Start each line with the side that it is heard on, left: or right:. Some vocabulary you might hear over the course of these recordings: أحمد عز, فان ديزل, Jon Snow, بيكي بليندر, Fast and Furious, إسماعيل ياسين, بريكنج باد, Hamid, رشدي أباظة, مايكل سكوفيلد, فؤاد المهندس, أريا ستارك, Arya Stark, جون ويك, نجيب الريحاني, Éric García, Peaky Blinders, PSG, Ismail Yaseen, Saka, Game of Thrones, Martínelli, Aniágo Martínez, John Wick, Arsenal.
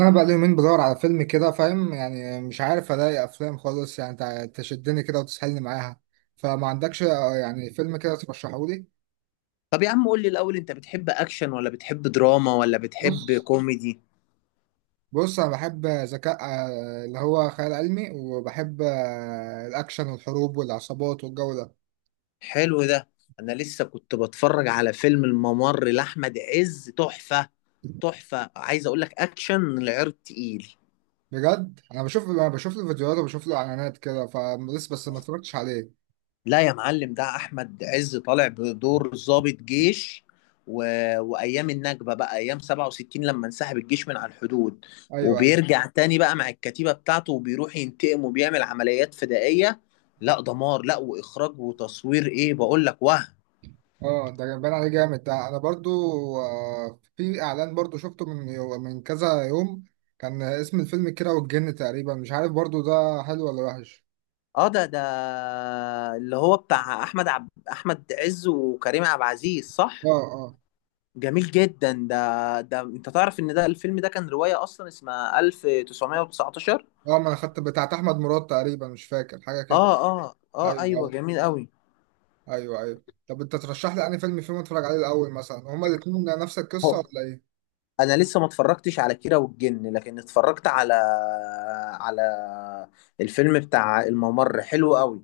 right: انا بقى لي يومين بدور على فيلم كده، فاهم يعني؟ مش عارف الاقي افلام خالص يعني تشدني كده وتسحلني معاها. فما عندكش يعني فيلم كده ترشحه لي.
left: طب يا عم قول لي الأول، أنت بتحب أكشن ولا بتحب دراما ولا بتحب
right: بص
left: كوميدي؟
right: بص انا بحب ذكاء، اللي هو خيال علمي، وبحب الاكشن والحروب والعصابات والجو ده.
left: حلو ده. أنا لسه كنت بتفرج على فيلم الممر لأحمد عز، تحفة. تحفة، عايز أقول لك أكشن، العرض تقيل.
right: بجد انا بشوف أنا بشوف له فيديوهات وبشوف له اعلانات كده، فلسه بس ما اتفرجتش عليه.
left: لا يا معلم، ده أحمد عز طالع بدور ضابط جيش و... وأيام النكبة بقى، أيام 67 لما انسحب الجيش من على الحدود،
right: ايوه، أيوه.
left: وبيرجع تاني بقى مع الكتيبة بتاعته، وبيروح ينتقم وبيعمل عمليات فدائية. لا دمار لا وإخراج وتصوير، إيه بقول لك، وهم.
right: اه ده باين عليه جامد، ده انا برضو في اعلان برضو شفته من كذا يوم. كان اسم الفيلم كيرة والجن تقريبا، مش عارف برضو ده حلو ولا وحش.
left: اه، ده اللي هو بتاع احمد عز وكريم عبد العزيز، صح؟
right: اه، اه.
left: جميل جدا. ده، انت تعرف ان ده الفيلم ده كان رواية اصلا، اسمها
right: اه
left: 1919؟
right: اه، ما انا خدت بتاعت احمد مراد تقريبا، مش فاكر حاجه
left: اه،
right: كده.
left: اه، اه،
right: ايوه،
left: ايوه،
right: ايوه.
left: جميل قوي.
right: ايوه، ايوه. طب انت ترشح لي انهي فيلم فيهم اتفرج عليه الاول؟ مثلا هما الاتنين نفس القصه
left: هو
right: ولا ايه؟
left: انا لسه ما اتفرجتش على كيرة والجن، لكن اتفرجت على الفيلم بتاع الممر، حلو قوي.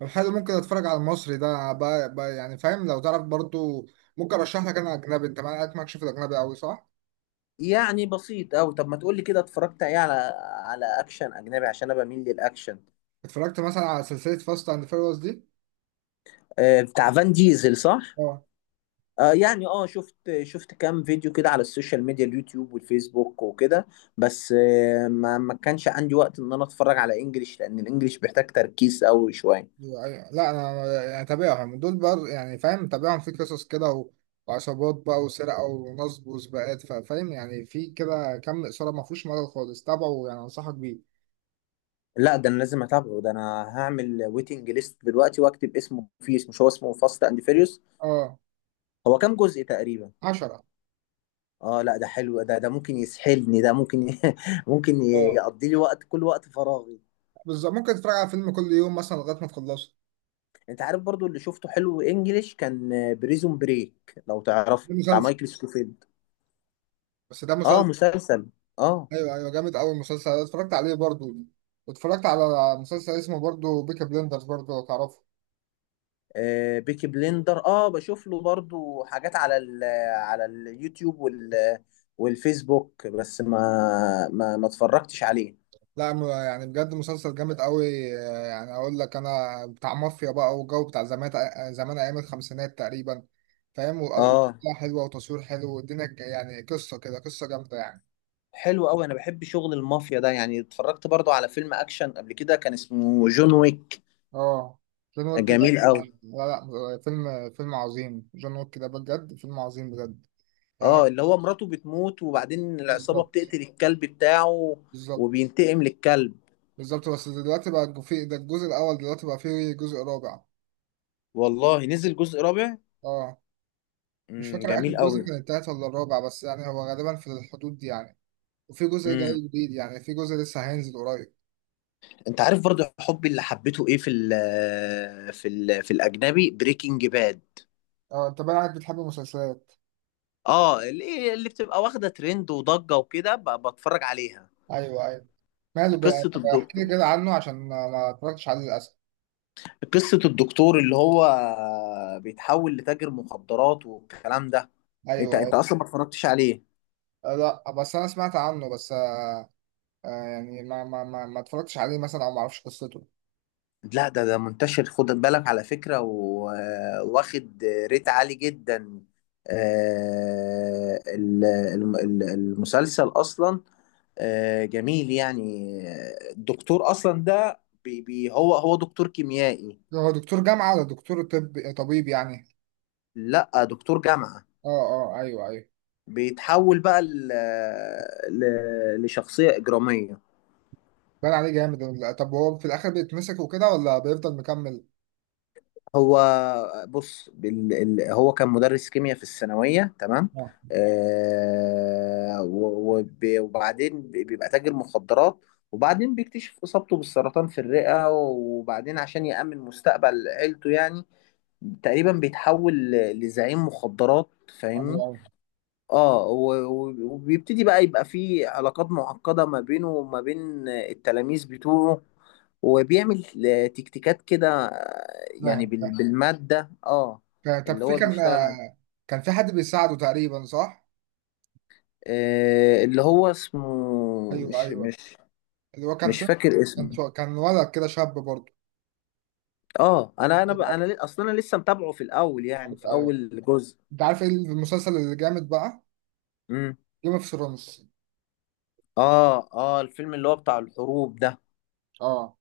right: طب حلو، ممكن اتفرج على المصري ده بقى، يعني فاهم لو تعرف برضو. ممكن ارشح لك انا اجنبي، انت معاك ماكش في الاجنبي قوي صح؟
left: يعني بسيط قوي. طب ما تقولي كده، اتفرجت ايه على اكشن اجنبي؟ عشان انا بميل للاكشن.
right: اتفرجت مثلا على سلسله فاست اند فيريوس دي.
left: بتاع فان ديزل صح؟
right: اه،
left: يعني شفت كام فيديو كده على السوشيال ميديا، اليوتيوب والفيسبوك وكده. بس ما كانش عندي وقت، ان انا اتفرج على انجليش، لان الانجليش بيحتاج تركيز قوي شويه.
right: أيوة. لا انا يعني تابعهم دول، بر يعني فاهم، تابعهم في قصص كده وعصابات بقى وسرقه ونصب وسباقات، فاهم يعني؟ في كده كم اثاره، ما فيهوش ملل خالص، تابعه، يعني انصحك بيه.
left: لا، ده انا لازم اتابعه. ده انا هعمل ويتنج ليست دلوقتي واكتب اسمه. فيس، مش هو اسمه فاست اند فيريوس؟
right: اه.
left: هو كام جزء تقريبا؟
right: عشرة.
left: اه لا، ده حلو. ده ممكن يسحلني. ده ممكن ممكن
right: اه
left: يقضي لي وقت، كل وقت فراغي.
right: بالظبط، ممكن تتفرج على فيلم كل يوم مثلا لغايه ما تخلصه.
left: انت عارف برضو اللي شفته حلو انجليش؟ كان بريزون بريك، لو
right: ده
left: تعرفه، بتاع
right: مسلسل.
left: مايكل سكوفيلد.
right: بس ده
left: اه،
right: مسلسل.
left: مسلسل، اه.
right: ايوه ايوه، جامد قوي المسلسل ده، اتفرجت عليه برضو. واتفرجت على مسلسل اسمه برضو بيكا بليندرز، برضو لو تعرفه.
left: بيكي بليندر، بشوف له برضو حاجات على على اليوتيوب والفيسبوك، بس ما اتفرجتش عليه.
right: لا م- يعني بجد مسلسل جامد قوي. يعني اقول لك انا بتاع مافيا بقى والجو بتاع زمان. زمان ايام الخمسينات تقريبا، فاهم؟ وقصة
left: اه،
right: حلوه، وتصوير حلو، يعني قصه كده، قصه جامده يعني.
left: حلو قوي. انا بحب شغل المافيا ده، يعني اتفرجت برضو على فيلم اكشن قبل كده، كان اسمه جون ويك.
right: اه. جون ويك ده؟
left: جميل قوي.
right: لا لا، فيلم فيلم عظيم، جون ويك ده بجد فيلم عظيم بجد يعني.
left: اه، اللي هو مراته بتموت، وبعدين العصابة
right: بالظبط.
left: بتقتل الكلب بتاعه.
right: بالظبط.
left: وبينتقم للكلب.
right: بالظبط، بس دلوقتي بقى في ده الجزء الاول، دلوقتي بقى فيه جزء رابع.
left: والله نزل جزء رابع؟
right: اه. مش فاكر اخر
left: جميل
right: جزء
left: قوي.
right: كان التالت ولا الرابع، بس يعني هو غالبا في الحدود دي يعني. وفي جزء جاي جديد، يعني في جزء لسه هينزل قريب.
left: انت عارف برضو حبي اللي حبيته ايه في الاجنبي؟ بريكنج باد.
right: اه انت بقى عارف بتحب المسلسلات.
left: اه، اللي بتبقى واخده ترند وضجه وكده، بتفرج عليها.
right: ايوه، ايوه. ماله بقى،
left: قصه
right: طب احكي لي
left: الدكتور
right: كده عنه عشان ما اتفرجتش عليه للاسف.
left: قصه الدكتور اللي هو بيتحول لتاجر مخدرات والكلام ده. انت
right: ايوه، ايوه.
left: انت اصلا ما اتفرجتش عليه؟
right: لا بس انا سمعت عنه بس آه. يعني ما اتفرجتش عليه مثلا، او ما اعرفش قصته.
left: لا، ده منتشر، خد بالك على فكره، واخد ريت عالي جدا. المسلسل اصلا. جميل يعني، الدكتور اصلا ده بي هو دكتور كيميائي.
right: هو دكتور جامعه ولا دكتور طب، طبيب يعني؟
left: لا، دكتور جامعة.
right: اه، اه، ايوه ايوه.
left: بيتحول بقى لشخصية إجرامية.
right: بان عليه جامد طب هو في الاخر بيتمسك وكده ولا بيفضل مكمل؟
left: هو بص، هو كان مدرس كيمياء في الثانوية، تمام.
right: اه،
left: وبعدين بيبقى تاجر مخدرات. وبعدين بيكتشف إصابته بالسرطان في الرئة، وبعدين عشان يأمن مستقبل عيلته يعني تقريبا بيتحول لزعيم مخدرات. فاهمني؟
right: ايوه ايوه.
left: اه، وبيبتدي بقى يبقى فيه علاقات معقدة، ما بينه وما بين التلاميذ بتوعه. وبيعمل تكتيكات كده، يعني
right: فاهم، فاهم.
left: بالمادة اه
right: طب
left: اللي
right: في
left: هو
right: كان
left: بيشتغل عليه.
right: كان في حد بيساعده تقريبا صح؟
left: اللي هو اسمه،
right: ايوه، ايوه. اللي هو
left: مش فاكر اسمه.
right: كان ولد كده، شاب برضه.
left: اه، انا
right: ايوه.
left: اصلا انا لسه متابعه في الاول، يعني
right: ايوه،
left: في
right: ايوه.
left: اول جزء.
right: انت عارف ايه المسلسل اللي جامد بقى؟
left: امم.
right: جيم اوف ثرونز.
left: اه، اه، الفيلم اللي هو بتاع الحروب ده؟
right: اه،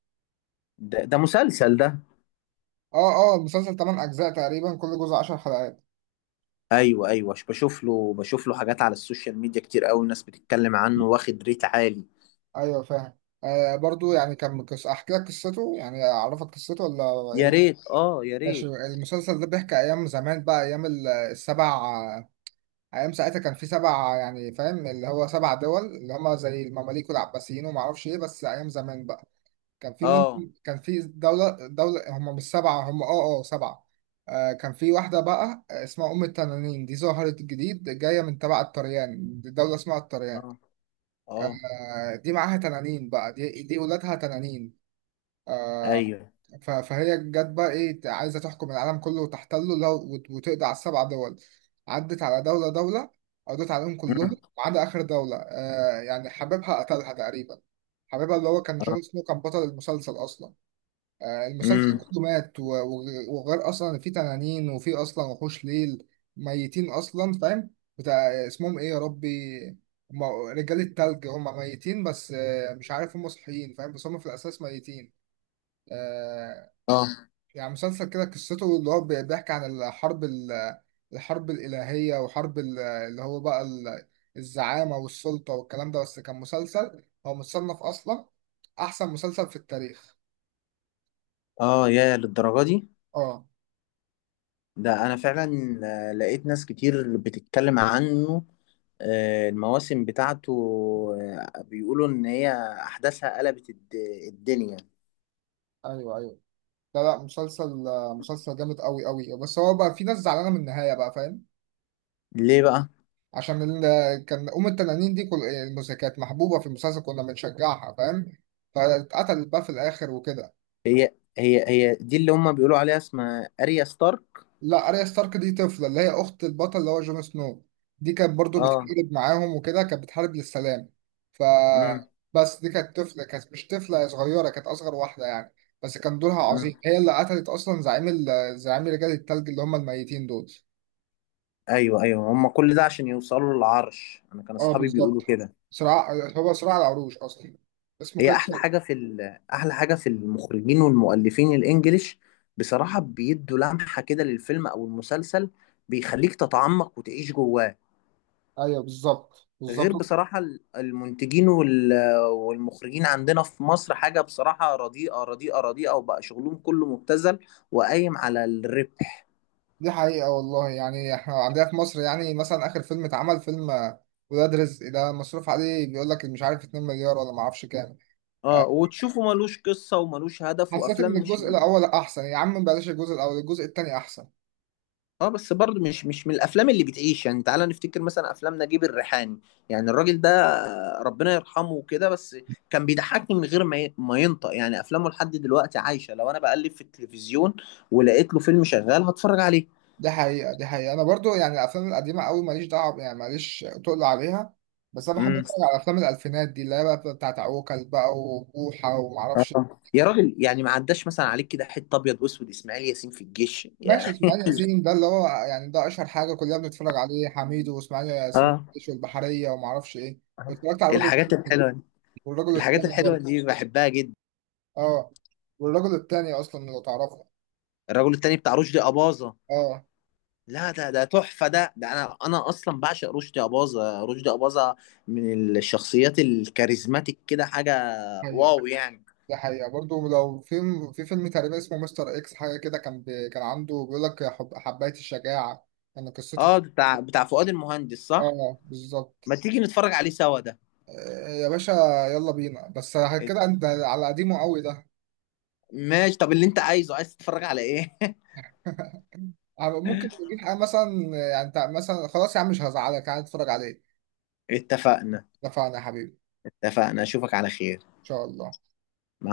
left: ده مسلسل ده؟
right: اه. اه، المسلسل 8 اجزاء تقريبا، كل جزء 10 حلقات.
left: ايوه، ايوه، بشوف له حاجات على السوشيال ميديا، كتير قوي الناس بتتكلم عنه، واخد ريت عالي.
right: ايوه، فاهم. آه برضه يعني احكي لك قصته يعني، اعرفك قصته ولا
left: يا
right: ايه؟
left: ريت، يا
right: ماشي.
left: ريت.
right: المسلسل ده بيحكي ايام زمان بقى، ايام السبع. ايام ساعتها كان في سبع يعني فاهم، اللي هو سبع دول اللي هم زي المماليك والعباسيين وما اعرفش ايه، بس ايام زمان بقى. كان في من،
left: اه،
right: كان في دولة، هم مش سبعة، هم سبعة. آه، كان في واحدة بقى اسمها أم التنانين، دي ظهرت جديد، جاية من تبع الطريان، دي دولة اسمها الطريان.
left: اه، اه،
right: آه، دي معاها تنانين بقى، دي ولادها تنانين. آه.
left: ايوه.
right: فهي جت بقى ايه، عايزة تحكم العالم كله وتحتله لو وتقضي على السبع دول. عدت على دولة دولة، قضت عليهم كلهم،
left: مم.
right: ما عدا آخر دولة. آه يعني حبيبها قتلها تقريبا، حبيبها اللي هو كان
left: اه.
right: جون سنو كان بطل المسلسل أصلا. المسلسل
left: مم.
right: كله مات وغير اصلا إن في تنانين وفي اصلا وحوش ليل، ميتين اصلا فاهم. بتاع اسمهم ايه يا ربي؟ هم رجال التلج، هم ميتين، بس مش عارف هم صحيين فاهم، بس هم في الاساس ميتين. آه،
left: اه،
right: يعني مسلسل كده قصته اللي هو بيحكي عن الحرب الحرب الالهيه وحرب اللي هو بقى الزعامه والسلطه والكلام ده، بس كان مسلسل هو متصنف اصلا احسن مسلسل في التاريخ.
left: اه، يا للدرجه دي؟
right: اه،
left: ده انا فعلا. لقيت ناس كتير بتتكلم عنه. المواسم بتاعته. بيقولوا ان هي احداثها قلبت الدنيا.
right: ايوه ايوه. لا لا، مسلسل مسلسل جامد قوي قوي، بس هو بقى في ناس زعلانه من النهايه بقى فاهم.
left: ليه بقى؟
right: عشان ال... كان ام التنانين دي كانت محبوبه في المسلسل، كنا بنشجعها فاهم، فاتقتلت بقى في الاخر وكده.
left: هي دي اللي هم بيقولوا عليها اسمها اريا ستارك؟
right: لا، اريا ستارك دي طفله، اللي هي اخت البطل اللي هو جون سنو. دي كانت برضو
left: اه.
right: بتحارب معاهم وكده، كانت بتحارب للسلام. ف، بس دي كانت طفله، كانت مش طفله، هي صغيره، كانت اصغر واحده يعني، بس كان دورها
left: مم.
right: عظيم. هي اللي قتلت اصلا زعيم ال... زعيم رجال التلج اللي هم الميتين دول.
left: ايوه، ايوه، هم كل ده عشان يوصلوا للعرش، انا كان
right: اه
left: اصحابي
right: بالظبط.
left: بيقولوا كده.
right: صراع، هو صراع العروش اصلا اسمه
left: هي
right: كده.
left: احلى حاجه احلى حاجه في المخرجين والمؤلفين الانجليش، بصراحه بيدوا لمحه كده للفيلم او المسلسل، بيخليك تتعمق وتعيش جواه.
right: ايوه، بالظبط،
left: غير
right: بالظبط.
left: بصراحه المنتجين والمخرجين عندنا في مصر حاجه بصراحه رديئه، رديئه، رديئه. وبقى شغلهم كله مبتذل وقايم على الربح.
right: دي حقيقة والله، يعني احنا عندنا في مصر يعني مثلا اخر فيلم اتعمل فيلم ولاد رزق ده، مصروف عليه بيقول لك مش عارف 2 مليار ولا ما اعرفش كام. آه،
left: اه، وتشوفه ملوش قصه وملوش هدف،
right: حسيت
left: وافلام
right: ان
left: مش
right: الجزء الاول احسن، يا عم بلاش الجزء الاول، الجزء التاني احسن.
left: اه، بس برضه مش من الافلام اللي بتعيش. يعني تعالى نفتكر مثلا افلام نجيب الريحاني، يعني الراجل ده ربنا يرحمه وكده، بس كان بيضحكني من غير ما ينطق. يعني افلامه لحد دلوقتي عايشه، لو انا بقلب في التلفزيون ولقيت له فيلم شغال هتفرج عليه.
right: دي حقيقة، دي حقيقة، انا برضو يعني الافلام القديمة قوي ماليش دعوة يعني، ماليش تقل عليها، بس انا بحب
left: امم.
right: اتفرج على افلام الالفينات دي، اللي هي بقى بتاعت عوكل بقى وبوحة ومعرفش.
left: اه، يا راجل يعني، ما عداش مثلا عليك كده حته ابيض واسود، اسماعيل ياسين في الجيش
right: ماشي.
left: يعني.
right: اسماعيل ياسين ده اللي هو يعني ده اشهر حاجه، كلنا بنتفرج عليه، حميد واسماعيل ياسين
left: اه.
right: فتش والبحريه وما اعرفش ايه. واتفرجت على
left: الحاجات
right: الرجل
left: الحلوه دي،
right: والرجل
left: الحاجات
right: التاني
left: الحلوه
right: برضه.
left: دي بحبها جدا.
right: اه. والرجل التاني اصلا لو تعرفه.
left: الرجل التاني بتاع رشدي اباظه.
right: اه.
left: لا، ده تحفة. ده أنا أصلا بعشق رشدي أباظة، رشدي أباظة. من الشخصيات الكاريزماتيك كده حاجة،
right: هي.
left: واو يعني.
right: ده حقيقه برضه. لو في في فيلم تقريبا اسمه مستر اكس حاجه كده، كان بي... كان عنده بيقول لك حب... حبايه الشجاعه، يعني قصته.
left: أه، بتاع فؤاد المهندس صح؟
right: اه بالظبط.
left: ما تيجي نتفرج عليه سوا ده.
right: يا باشا، يلا بينا بس. كده
left: ات-
right: انت على قديمه قوي ده.
left: ماشي. طب اللي أنت عايز تتفرج على إيه؟
right: ممكن نجيب حاجة مثلا، يعني انت مثلا خلاص يا عم مش هزعلك قاعد اتفرج عليه.
left: اتفقنا.
right: اتفقنا يا حبيبي.
left: اتفقنا، أشوفك على خير.
right: ان شاء الله.
left: مع